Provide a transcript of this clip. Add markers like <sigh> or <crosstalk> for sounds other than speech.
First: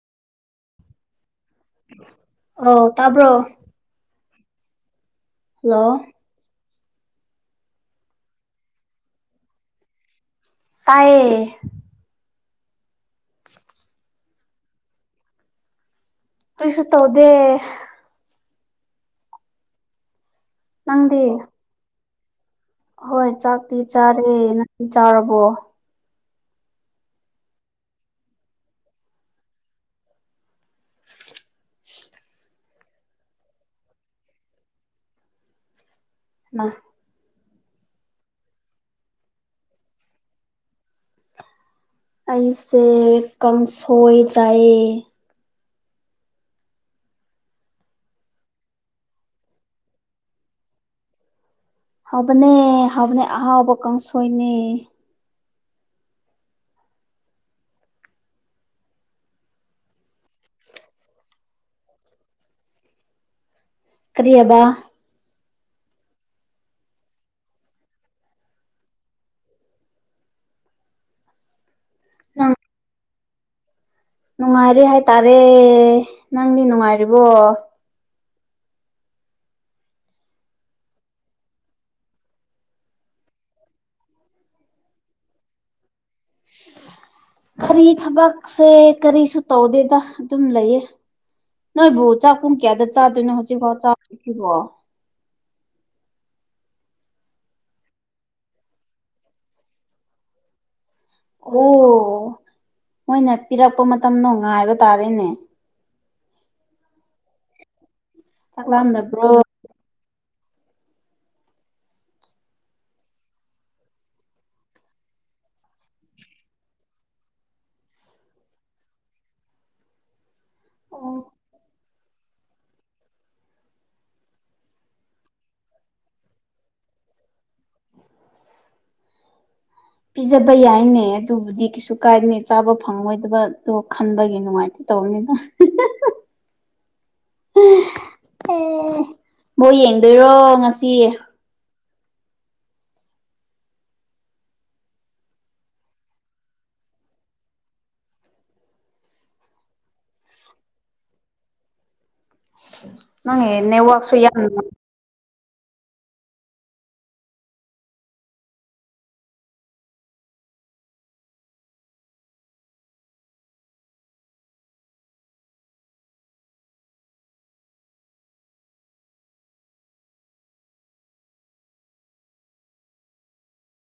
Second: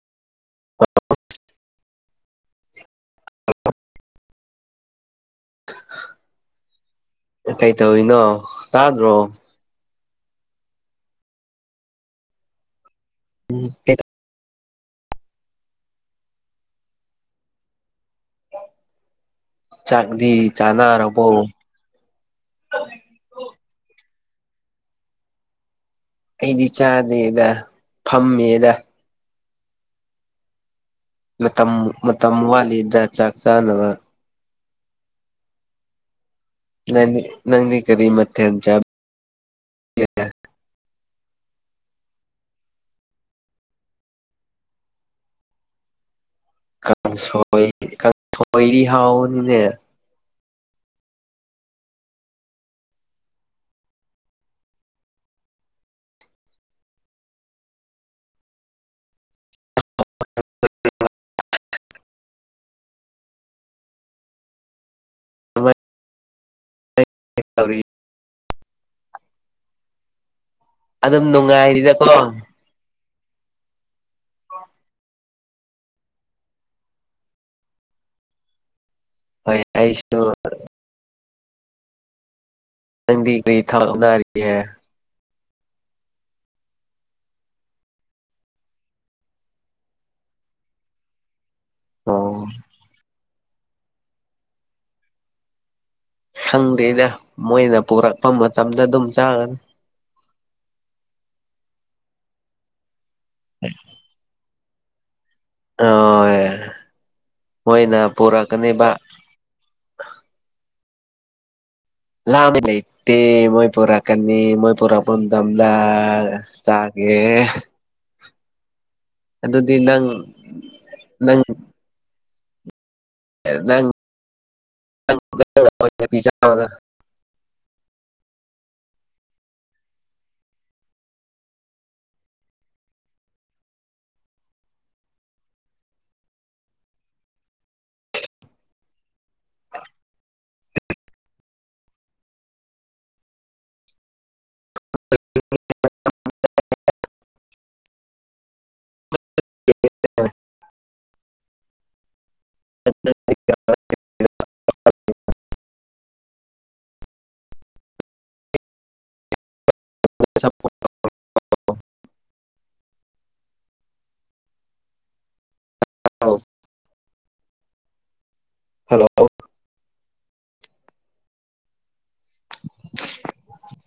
ꯑꯣ ꯇꯥꯕ꯭ꯔꯣ? ꯍꯜꯂꯣ ꯀꯩ ꯇꯧꯋꯤꯅꯣ ꯇꯥꯗ꯭ꯔꯣ? ꯇꯥꯌꯦ ꯎꯝ <unintelligible> ꯀꯔꯤꯁ ꯇꯧꯗꯦ ꯆꯥꯡꯗꯤ ꯅꯪꯗꯤ ꯆꯥꯅꯥꯔꯔꯕꯣ ꯍꯣꯏ ꯆꯥꯛꯇꯤ ꯆꯥꯔꯦ ꯅꯪ ꯆꯥꯔꯕꯣ ꯑꯩꯗꯤ ꯆꯥꯗꯦꯗ ꯐꯝꯃꯦꯗ ꯎ ꯃꯇꯝ ꯃꯇꯝ ꯋꯥꯠꯂꯤꯗ ꯆꯥꯛ ꯆꯥꯅꯕ ꯎ ꯅꯪ ꯅꯪꯅꯤ ꯀꯔꯤ ꯃꯊꯦ ꯆ ꯑꯩꯁꯦ ꯀꯥꯡꯁꯣꯏ ꯆꯥꯏꯌꯦ ꯀꯥꯡꯣꯏ ꯀꯥꯡꯁꯣꯏꯔꯤ ꯍꯥꯎꯅꯤꯅꯦ ꯍꯕꯅꯦ ꯍꯕꯅꯦ ꯑꯍꯥꯎꯕ ꯀꯥꯡꯁꯣꯏꯅꯦ ꯀ꯭ꯔꯤꯌꯥꯕ <inaudible> <inaudible> <inaudible> ꯑꯗꯨꯝ ꯅꯨꯡꯉꯥꯏꯔꯤꯗꯀꯣ ꯅꯪ ꯅꯨꯡꯉꯥꯏꯔꯦ ꯍꯥꯏꯇꯥꯔꯦ ꯅꯪꯗꯤ ꯅꯨꯡꯉꯥꯏꯔꯤꯕꯣ ꯍꯣꯏ ꯏꯁ ꯅꯪꯗꯤ ꯀꯔꯤ ꯊꯥꯛꯛꯅꯔꯤꯑꯦ ꯀꯔꯤ ꯊꯕꯛꯁꯦ ꯀꯔꯤꯁꯨ ꯇꯧꯗꯦꯗ ꯑꯗꯨꯝ ꯂꯩꯌꯦ ꯅꯣꯏꯕꯨ ꯆꯥꯛ ꯑꯣ ꯄꯨꯡ ꯀꯌꯥꯗ ꯆꯥꯗꯣꯏꯅꯣ ꯍꯧꯖꯤꯛꯐꯥꯎ ꯆꯥꯈꯤꯕꯣ ꯈꯪꯗꯦꯗ ꯃꯣꯏꯅ ꯄꯨꯔꯛꯄ ꯃꯇꯝꯗ ꯑꯗꯨꯝ ꯆꯥꯒꯅꯤ ꯑꯣ ꯃꯣꯏꯅ ꯄꯤꯔꯛꯄ ꯃꯇꯝꯗꯣ ꯉꯥꯏꯕ ꯇꯥꯔꯦꯅꯦ ꯑꯣ ꯃꯣꯏꯅ ꯄꯨꯔꯛꯀꯅꯦꯕ ꯆꯥꯛꯂꯝꯗꯕ꯭ꯔꯣ ꯂꯥꯃꯤ ꯂꯩꯇꯦ ꯃꯣꯏ ꯄꯨꯔꯛꯀꯅꯤ ꯃꯣꯏ ꯄꯨꯔꯛꯄ ꯃꯇꯝꯗ ꯆꯀꯦ ꯑꯗꯨꯗꯤ ꯅꯪ ꯑꯣ ꯅꯪ ꯅꯪ ꯆꯥꯗ ꯄꯤꯖꯕ ꯌꯥꯏꯅꯦ ꯑꯗꯨꯕꯨꯗꯤ ꯀꯩꯁꯨ ꯀꯥꯏꯅꯦ ꯆꯥꯕ ꯐꯪꯉꯣꯏꯗꯕꯗꯣ ꯈꯟꯕꯒꯤ ꯅꯨꯡꯉꯥꯏꯇꯦ ꯇꯧꯕꯅꯤꯗ <inaudible> <inaudible> <inaudible> ꯃꯣꯏ ꯌꯦꯡꯗꯣꯏꯔꯣ ꯉꯁꯤ <inaudible> ꯑꯣꯀꯦ ꯅꯪꯦ ꯅꯦꯠꯋꯔꯛꯁꯨ ꯌꯥꯝ <unintelligible> ꯍꯜꯂꯣ